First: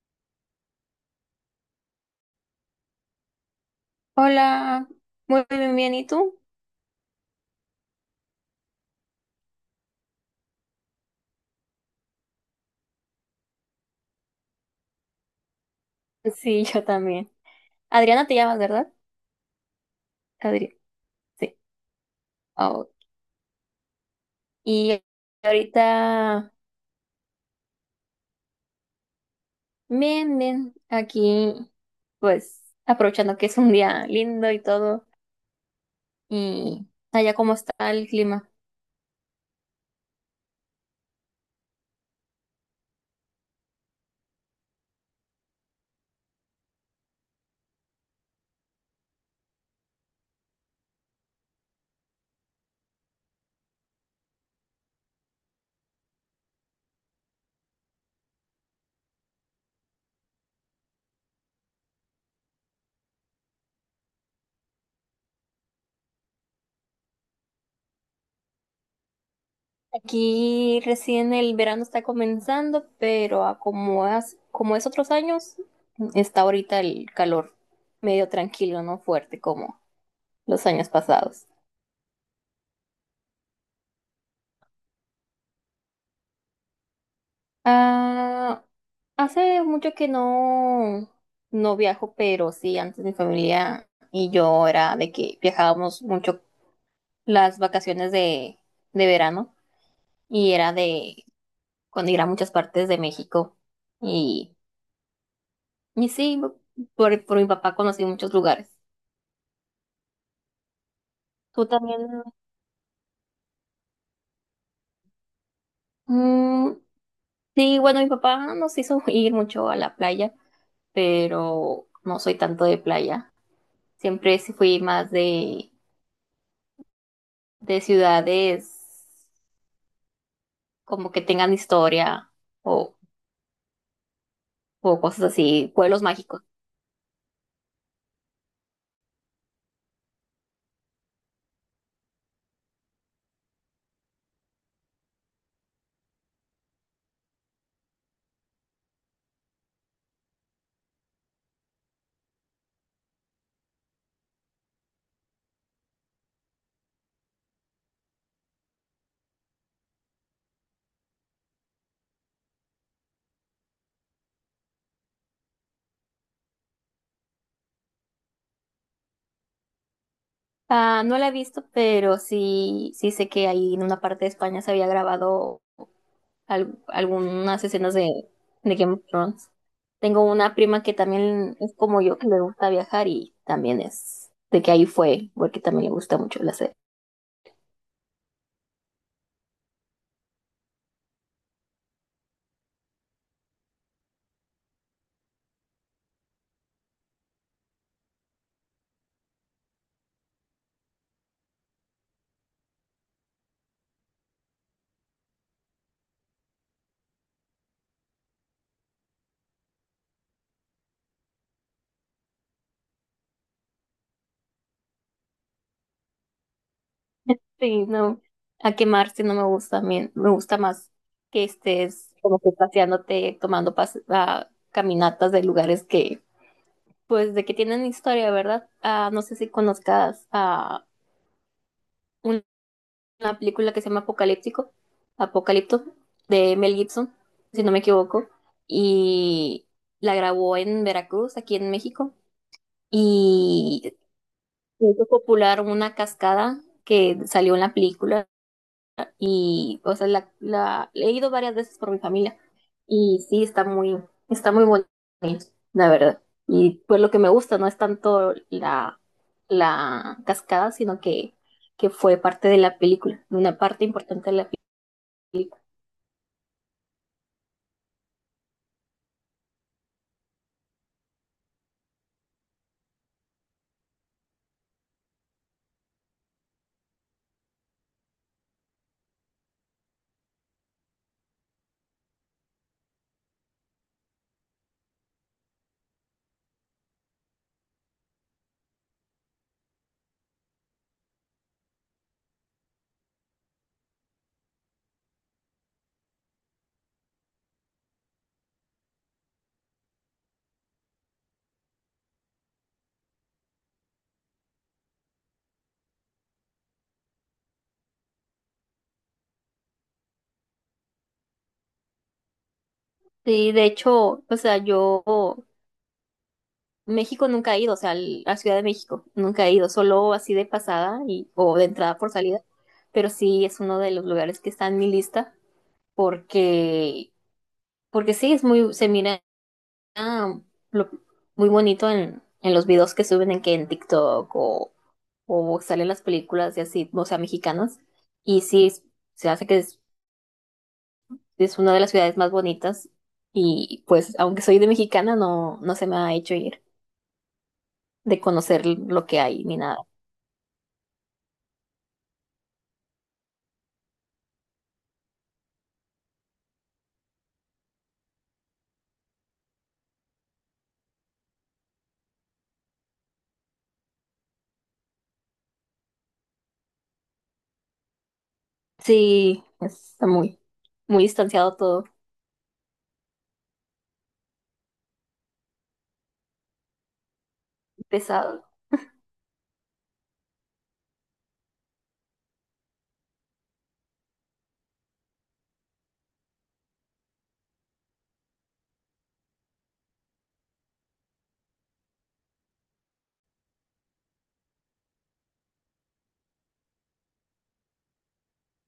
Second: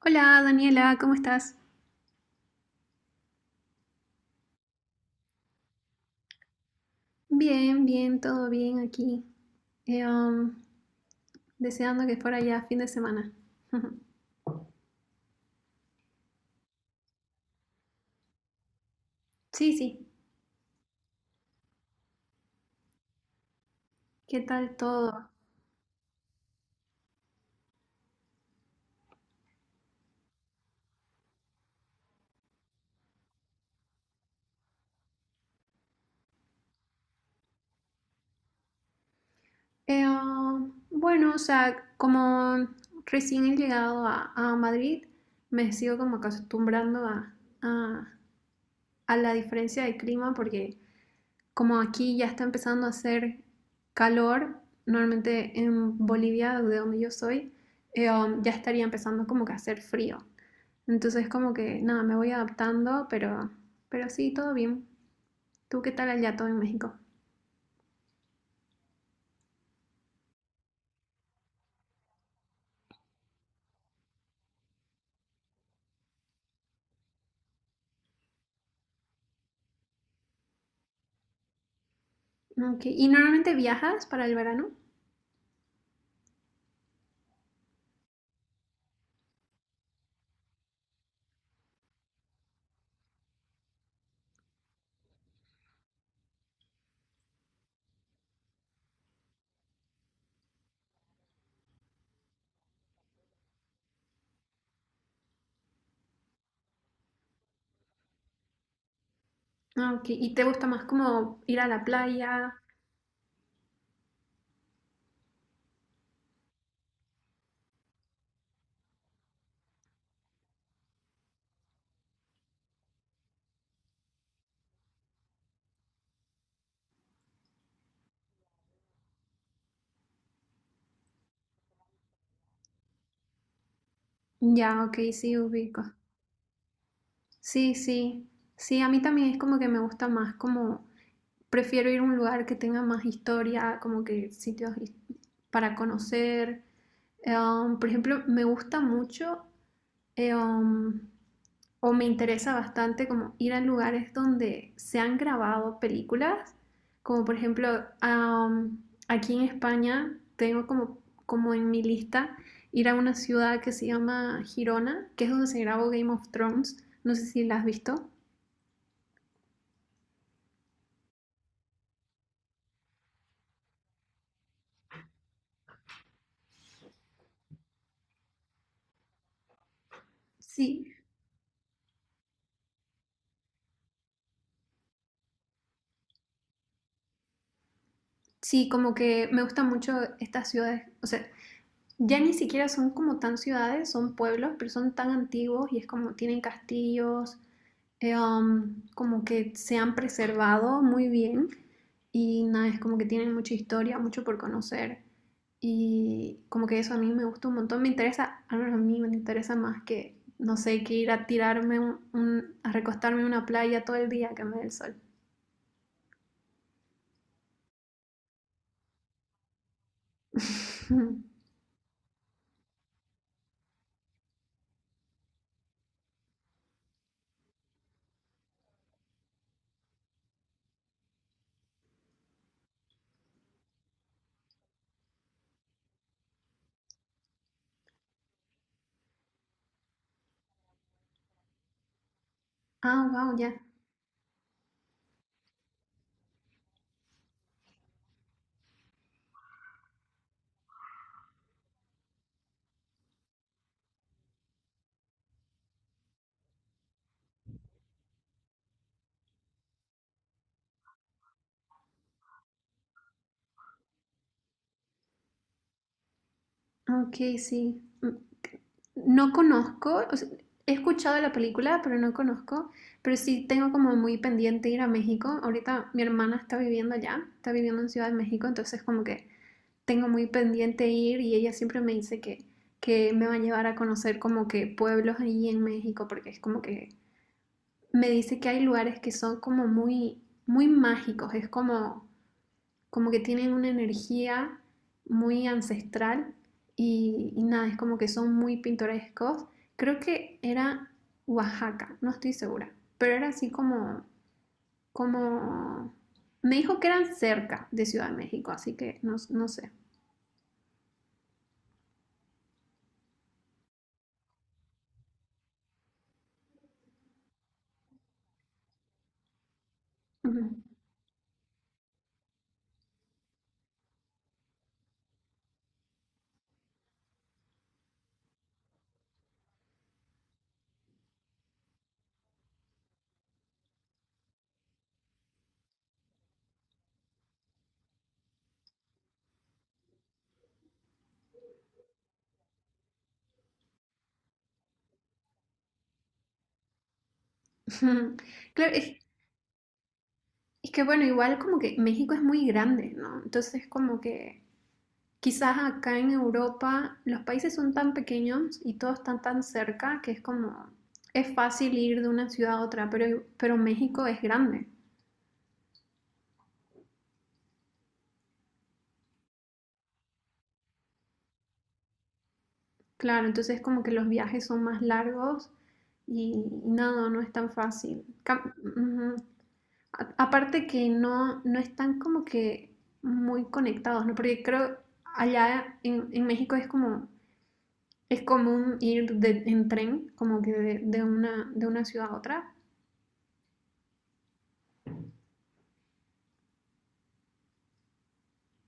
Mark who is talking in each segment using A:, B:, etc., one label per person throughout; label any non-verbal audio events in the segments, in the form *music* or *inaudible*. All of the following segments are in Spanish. A: Hola Daniela, ¿cómo estás?
B: Hola, muy bien, bien, ¿y tú?
A: Bien, bien, todo bien aquí. Eh, um, Deseando que fuera ya fin de semana. *laughs*
B: Sí, yo también. Adriana te llamas, ¿verdad?
A: Sí, sí,
B: Adriana, sí. Oh,
A: ¿qué tal
B: y
A: todo?
B: ahorita, bien, bien, aquí, pues, aprovechando que es un día lindo y todo. ¿Y allá cómo está el clima?
A: Bueno, o sea, como recién he llegado a Madrid, me sigo como acostumbrando a- a la diferencia de clima porque como aquí ya está empezando a hacer calor. Normalmente en Bolivia, de donde yo soy, ya estaría empezando como que a hacer frío. Entonces como que nada, me voy adaptando, pero sí, todo bien. ¿Tú qué tal allá todo en México?
B: Aquí recién el verano está comenzando, pero a como, como es otros años, está ahorita el calor medio tranquilo, no fuerte como los años pasados.
A: Ok. ¿Y normalmente viajas para el verano?
B: Ah. Hace mucho que no, no viajo, pero sí, antes mi familia y yo era de que viajábamos mucho las vacaciones de, verano y era de cuando ir a muchas partes de México. Y, y sí, por mi papá conocí muchos lugares.
A: Ah, ok, ¿y te gusta más como ir a
B: Tú
A: la
B: también.
A: playa?
B: Mm, sí, bueno, mi papá nos hizo *laughs* ir mucho a la playa, pero no soy tanto de playa. Siempre sí fui más de, ciudades como que tengan historia o,
A: Ya, ok,
B: o cosas
A: sí,
B: así,
A: ubico.
B: pueblos mágicos.
A: Sí, sí, sí, a mí también es como que me gusta más como, prefiero ir a un lugar que tenga más historia, como que para conocer. Por ejemplo, me gusta mucho eh, um, o me interesa bastante como ir a lugares donde se han grabado películas, como por ejemplo am, aquí en España tengo como, como en mi lista ir a una ciudad que se llama Girona, que es donde se grabó Game of Thrones, no sé si la has visto.
B: Ah, no la he visto, pero sí, sí sé que ahí en una parte de España se había grabado algunas escenas de Game of Thrones. Tengo una prima
A: Sí.
B: que también es como yo, que le gusta viajar y también es de que ahí fue, porque también le gusta mucho la serie.
A: Sí, como que me gustan mucho estas ciudades, o sea, ya ni siquiera son como tan ciudades, son pueblos, pero son tan antiguos y es como tienen castillos, como que se han preservado muy bien y nada, es como que tienen mucha historia, mucho por conocer y como que eso a mí me gusta un montón, me interesa, al menos a mí me interesa más que, no sé, que ir a tirarme, a recostarme en una playa todo el día que me dé el sol.
B: Sí, no, a quemarse no me gusta, a mí me gusta más
A: *laughs*
B: que estés como que paseándote, tomando caminatas de lugares que pues de que tienen historia, ¿verdad? Ah, no sé si conozcas a una película que se llama Apocalipto, de Mel Gibson, si no me equivoco, y la grabó en Veracruz, aquí en México,
A: Ah, wow, ya. Yeah.
B: y hizo popular una cascada que salió en la película. Y, o sea, he ido varias veces por mi familia y sí, está muy bonito, la verdad. Y pues lo que me gusta no es tanto la, cascada, sino que fue parte de la película, una parte importante de la película.
A: Ok, sí. No conozco, o sea, he escuchado de la película, pero no conozco. Pero sí tengo como muy pendiente ir a México. Ahorita mi hermana está viviendo allá, está viviendo en Ciudad de México, entonces como que tengo muy pendiente ir y ella siempre me dice que me va a llevar a conocer como que pueblos ahí en México, porque es como que me dice que hay lugares que son como muy, muy mágicos, es como como que tienen una energía muy ancestral y nada, es como que son muy pintorescos. Creo que era Oaxaca, no estoy segura, pero era así como, como, me dijo que eran cerca de Ciudad de México, así que no, no sé.
B: Sí, de hecho, o sea, yo México nunca he ido, o sea, a Ciudad de México nunca he ido, solo así de
A: Ujú.
B: pasada y, o de entrada por salida, pero sí es uno de los lugares que está en mi lista porque Porque sí, es muy, se mira ah, lo- muy bonito en, los videos que suben en TikTok o salen las películas y así, o sea, mexicanas. Y sí, se hace que es una de las ciudades más bonitas. Y pues, aunque soy de mexicana, no, no se me ha hecho ir de
A: *laughs*
B: conocer
A: Claro,
B: lo que hay ni nada.
A: es que bueno, igual como que México es muy grande, ¿no? Entonces como que quizás acá en Europa los países son tan pequeños y todos están tan cerca que es como, es fácil ir de una ciudad a otra, pero México es grande.
B: Sí, está muy, muy distanciado todo,
A: Claro, entonces como que los viajes son más largos y, y nada, no es tan fácil.
B: pesado.
A: Ujú. A- aparte que no, no están como que muy conectados, ¿no? Porque creo allá en México es como, es común ir en tren, como que de una ciudad a otra.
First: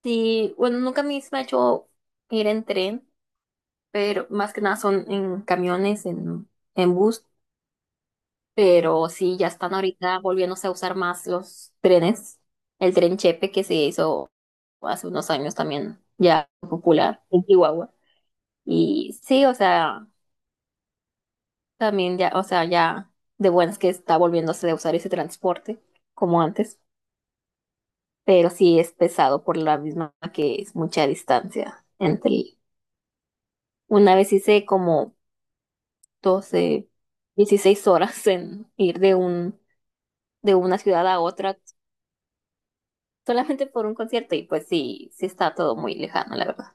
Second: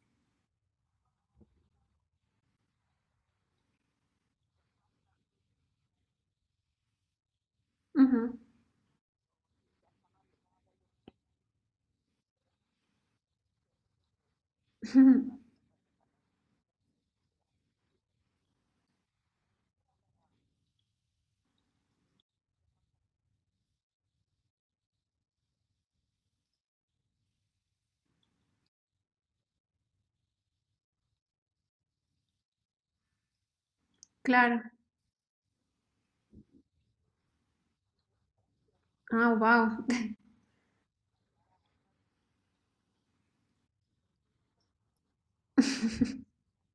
B: Sí, bueno, nunca a mí se me ha hecho ir en tren, pero más que nada son en camiones, en bus.
A: Ujú.
B: Pero sí, ya están ahorita volviéndose a usar más los trenes. El tren Chepe que se hizo hace unos
A: *laughs*
B: años también ya popular en Chihuahua. Y sí, o sea, también ya, o sea, ya de buenas que está volviéndose a usar ese transporte como antes, pero sí es pesado por la misma que es mucha distancia entre. Una vez
A: Claro,
B: hice como 12 16 horas en ir de
A: ah,
B: un
A: wow, *laughs*
B: de una ciudad a otra solamente por un concierto y pues sí, sí está todo muy lejano, la verdad.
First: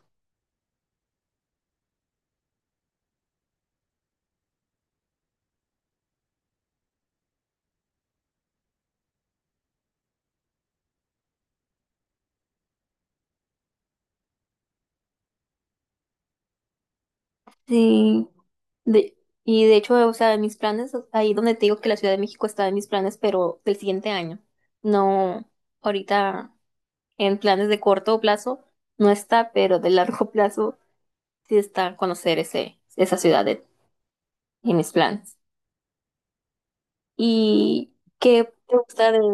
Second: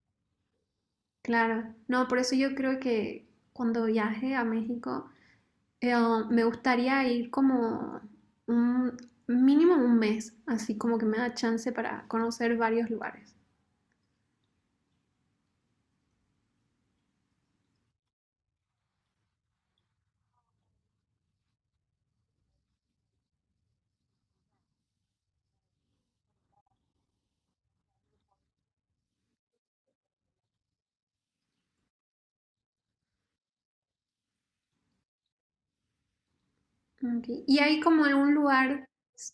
A: claro. No, por eso yo creo que cuando viaje a México, oh, me gustaría ir como un mínimo un mes, así como que me da chance para conocer varios lugares.
B: Sí, de, y de hecho, o sea, de mis planes, ahí donde te digo que la Ciudad de México está en mis planes, pero del siguiente año. No, ahorita en planes de corto plazo no está, pero de largo *laughs* plazo sí está conocer esa ciudad en mis planes.
A: Ok, y hay
B: ¿Y
A: como algún
B: qué te
A: lugar,
B: gusta de...?
A: s-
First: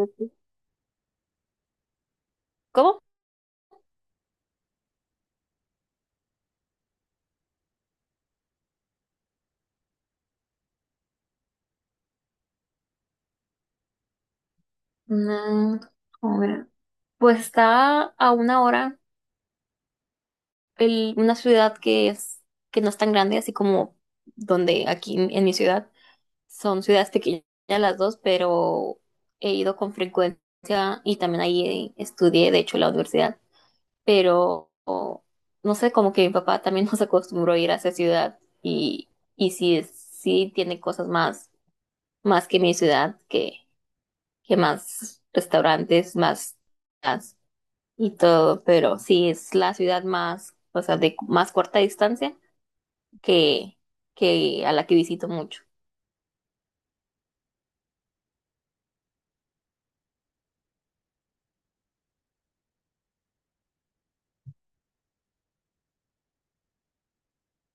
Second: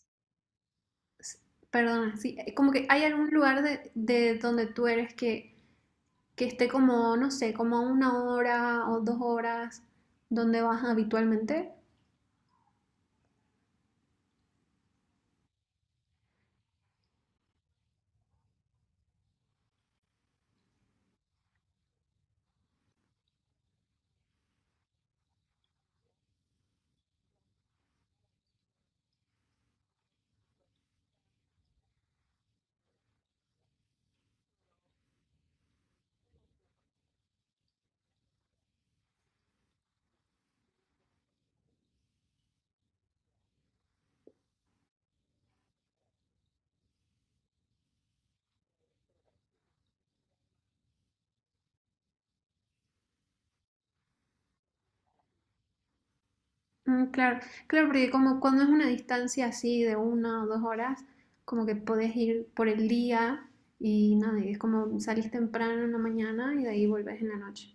A: s- perdona, sí, como que
B: ¿Cómo?
A: hay algún lugar de donde tú eres que esté como, no sé, como a una hora o dos horas donde vas habitualmente.
B: Mm, a ver, pues está a una hora una ciudad que no es tan grande, así como donde aquí en, mi ciudad, son ciudades pequeñas las dos, pero he ido con frecuencia y también ahí estudié, de hecho, la universidad, pero o, no sé, como que mi papá también *laughs* nos acostumbró a ir a esa ciudad y sí, sí tiene cosas más, más que mi ciudad, que, más restaurantes, más... más y todo, pero sí es la ciudad más, o sea, de más corta distancia que, que a la que visito mucho.
A: Mm, claro, claro, porque como cuando es una distancia así de una o dos horas, como que podés ir por el día y nada, y es como salís temprano en la mañana y de ahí volvés en la noche.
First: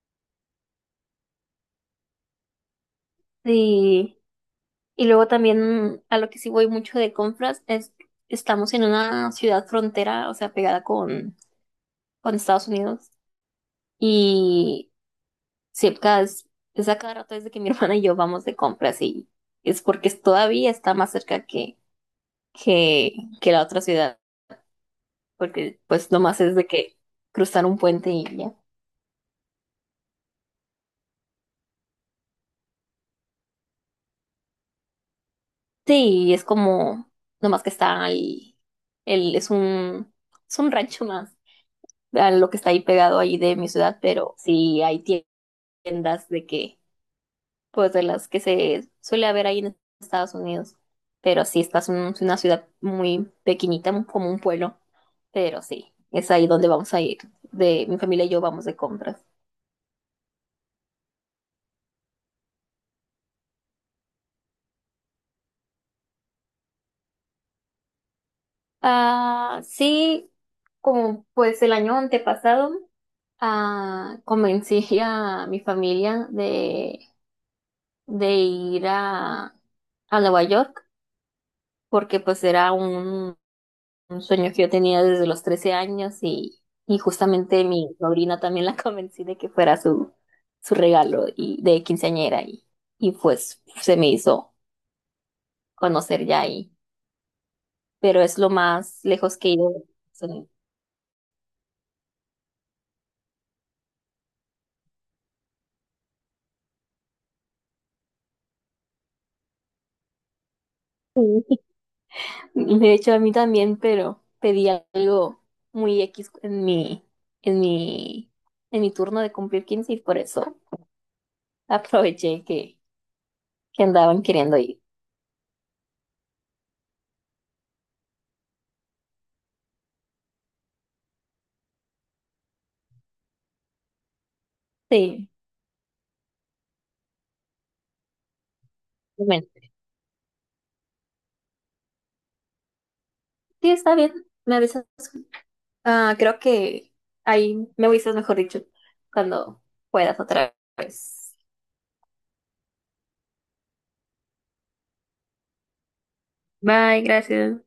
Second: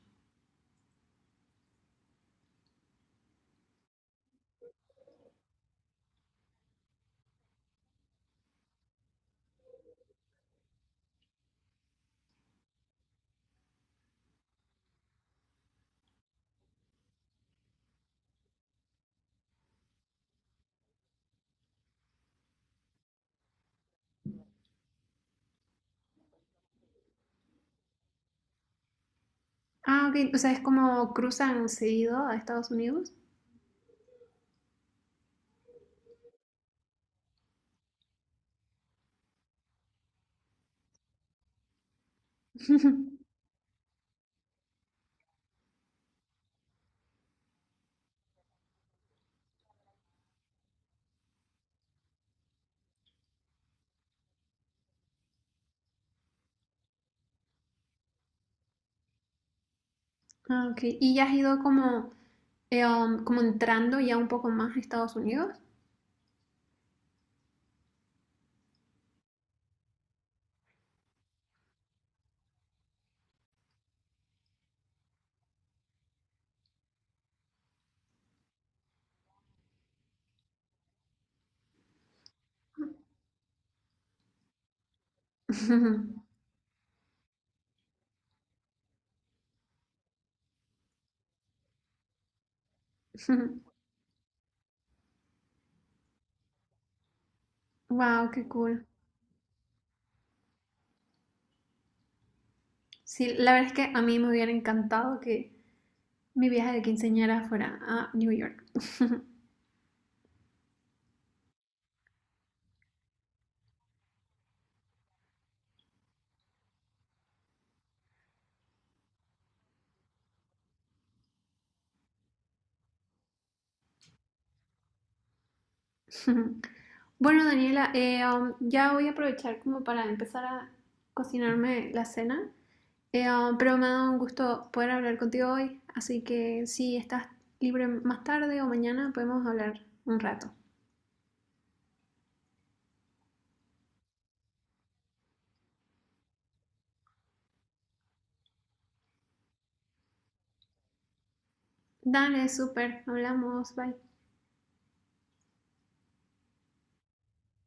B: Y, y luego también a lo que sí voy mucho de compras es estamos en una ciudad frontera, o sea, pegada con, Estados Unidos. Y cerca es a cada rato desde que mi *laughs* hermana y yo vamos de compras y es porque todavía está más cerca que, que la otra ciudad, porque pues nomás es de que cruzar un puente y ya.
A: Ah, ok, o sea, es como cruzan seguido a Estados Unidos.
B: Sí, es como nomás que está ahí, el, es un, es un rancho más a lo que está ahí pegado
A: *laughs*
B: ahí de mi ciudad, pero sí hay tiendas de que, pues de las que se suele haber ahí en Estados Unidos. Pero sí, estás en una ciudad muy pequeñita, como un pueblo, pero sí, es ahí donde vamos a ir. De mi familia y yo vamos de compras.
A: Ah, ok, y ya has ido como, como entrando ya un poco más a Estados Unidos.
B: Ah, sí, como pues el año antepasado, ah, convencí a mi familia de, ir a Nueva York porque pues era un sueño que yo tenía desde los 13 años,
A: *laughs*
B: y justamente mi sobrina también la *laughs* convencí de que fuera su, regalo, y, de quinceañera y pues se me hizo conocer ya ahí, pero
A: Wow,
B: es
A: qué
B: lo
A: cool.
B: más lejos que he ido. Son-
A: Sí, la verdad es que a mí me hubiera encantado que mi viaje de quinceañera fuera a New York. *laughs*
B: Sí. De hecho, a mí también, pero pedí algo muy X en mi, en mi, en mi, turno de cumplir 15 y por eso aproveché que andaban queriendo ir.
A: Bueno, Daniela, ya voy a aprovechar como para empezar a cocinarme la cena. Pero me ha dado un gusto poder hablar
B: Sí,
A: contigo hoy, así que si estás libre más tarde o mañana
B: bueno.
A: podemos hablar un rato.
B: Sí, está bien. Me avisas, ah, creo que ahí me avisas, mejor dicho, cuando puedas otra vez.
A: Dale, súper, hablamos, bye.
B: Bye, gracias.